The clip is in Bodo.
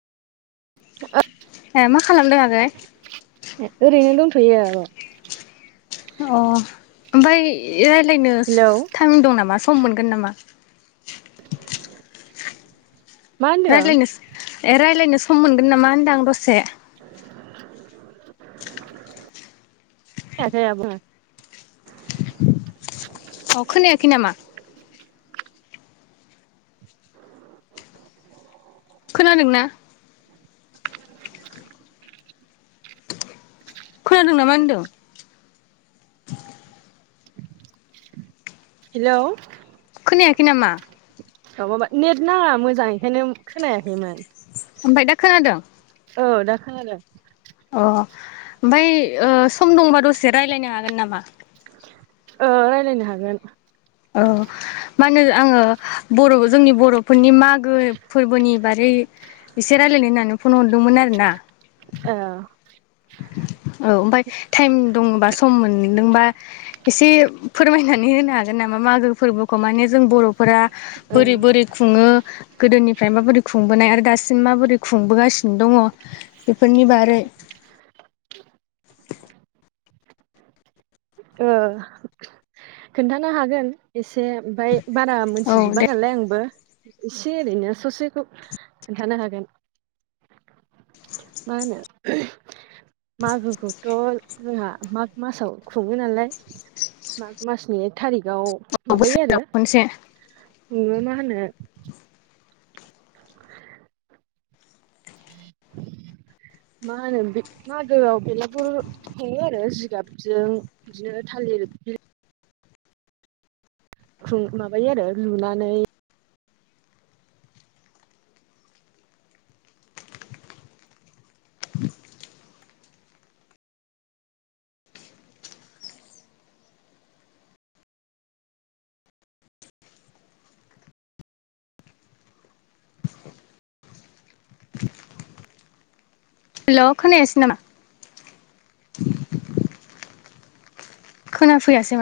ए मा खालामदों आगै? ए ओरैनो दंथ'यो आब'। अ आमफ्राय रायलायनो हेलौ टाइम दं नामा, सम मोनगोन नामा? [inaudible] मा होनदों रायलायनो स ए रायलायनो सम मोनगोन नामा होनदां दसे? अ [inaudible] [unintelligible] अ' खोनायाखै नामा? खोनादों ना? खोनादों नामा होन्दों? हेलौ। खोनायाखै नामा? अ माबा नेट नाङा मोजां, बेखायनो खोनायाखैमोन। आमफाय दा खोनादों? ओ दा खोनादों। अ आमफाय ओ सम दंबा दसे रायलायनो हागोन नामा? ओरायलायनो हागोन औ मा होनो आङो बर' जोंनि बर'फोरनि मागो फोरबोनि बारै एसे रायलायनो होननानै फन हरदोंमोन आरो ना ओ औ ओमफ्राय टाइम दङबा सम मोनदोंबा एसे फोरमायनानै होनो हागोन नामा मागो फोरबोखौ माने जों बर'फोरा ओ बोरै बोरै खुङो गोदोनिफ्राय माबोरै खुंबोनाय आरो दासिम माबोरै खुंबोगासिनो दङ बेफोरनि बारै [inaudible] ओ खिन्थानो हागोन एसे ओमफ्राय बारा औ मोनथिजोबा दे नालाय आंबो एसे ओरैनो ससेखौ खोन्थानो हागोन मा होनो ओम मागोखौथ' जोंहा माग मासाव खुङो नालाय माग मासनि एख थारिखाव माबायो बोसोराव आरो खनसे ननोङो मा होनो [inaudible] मा होनो मागोआव बेलागुर हुङो आरो जिगाबजों बिदिनो थालिर माबायो आरो लुनानै हेल' खोनायासै नामा खोना फैयासै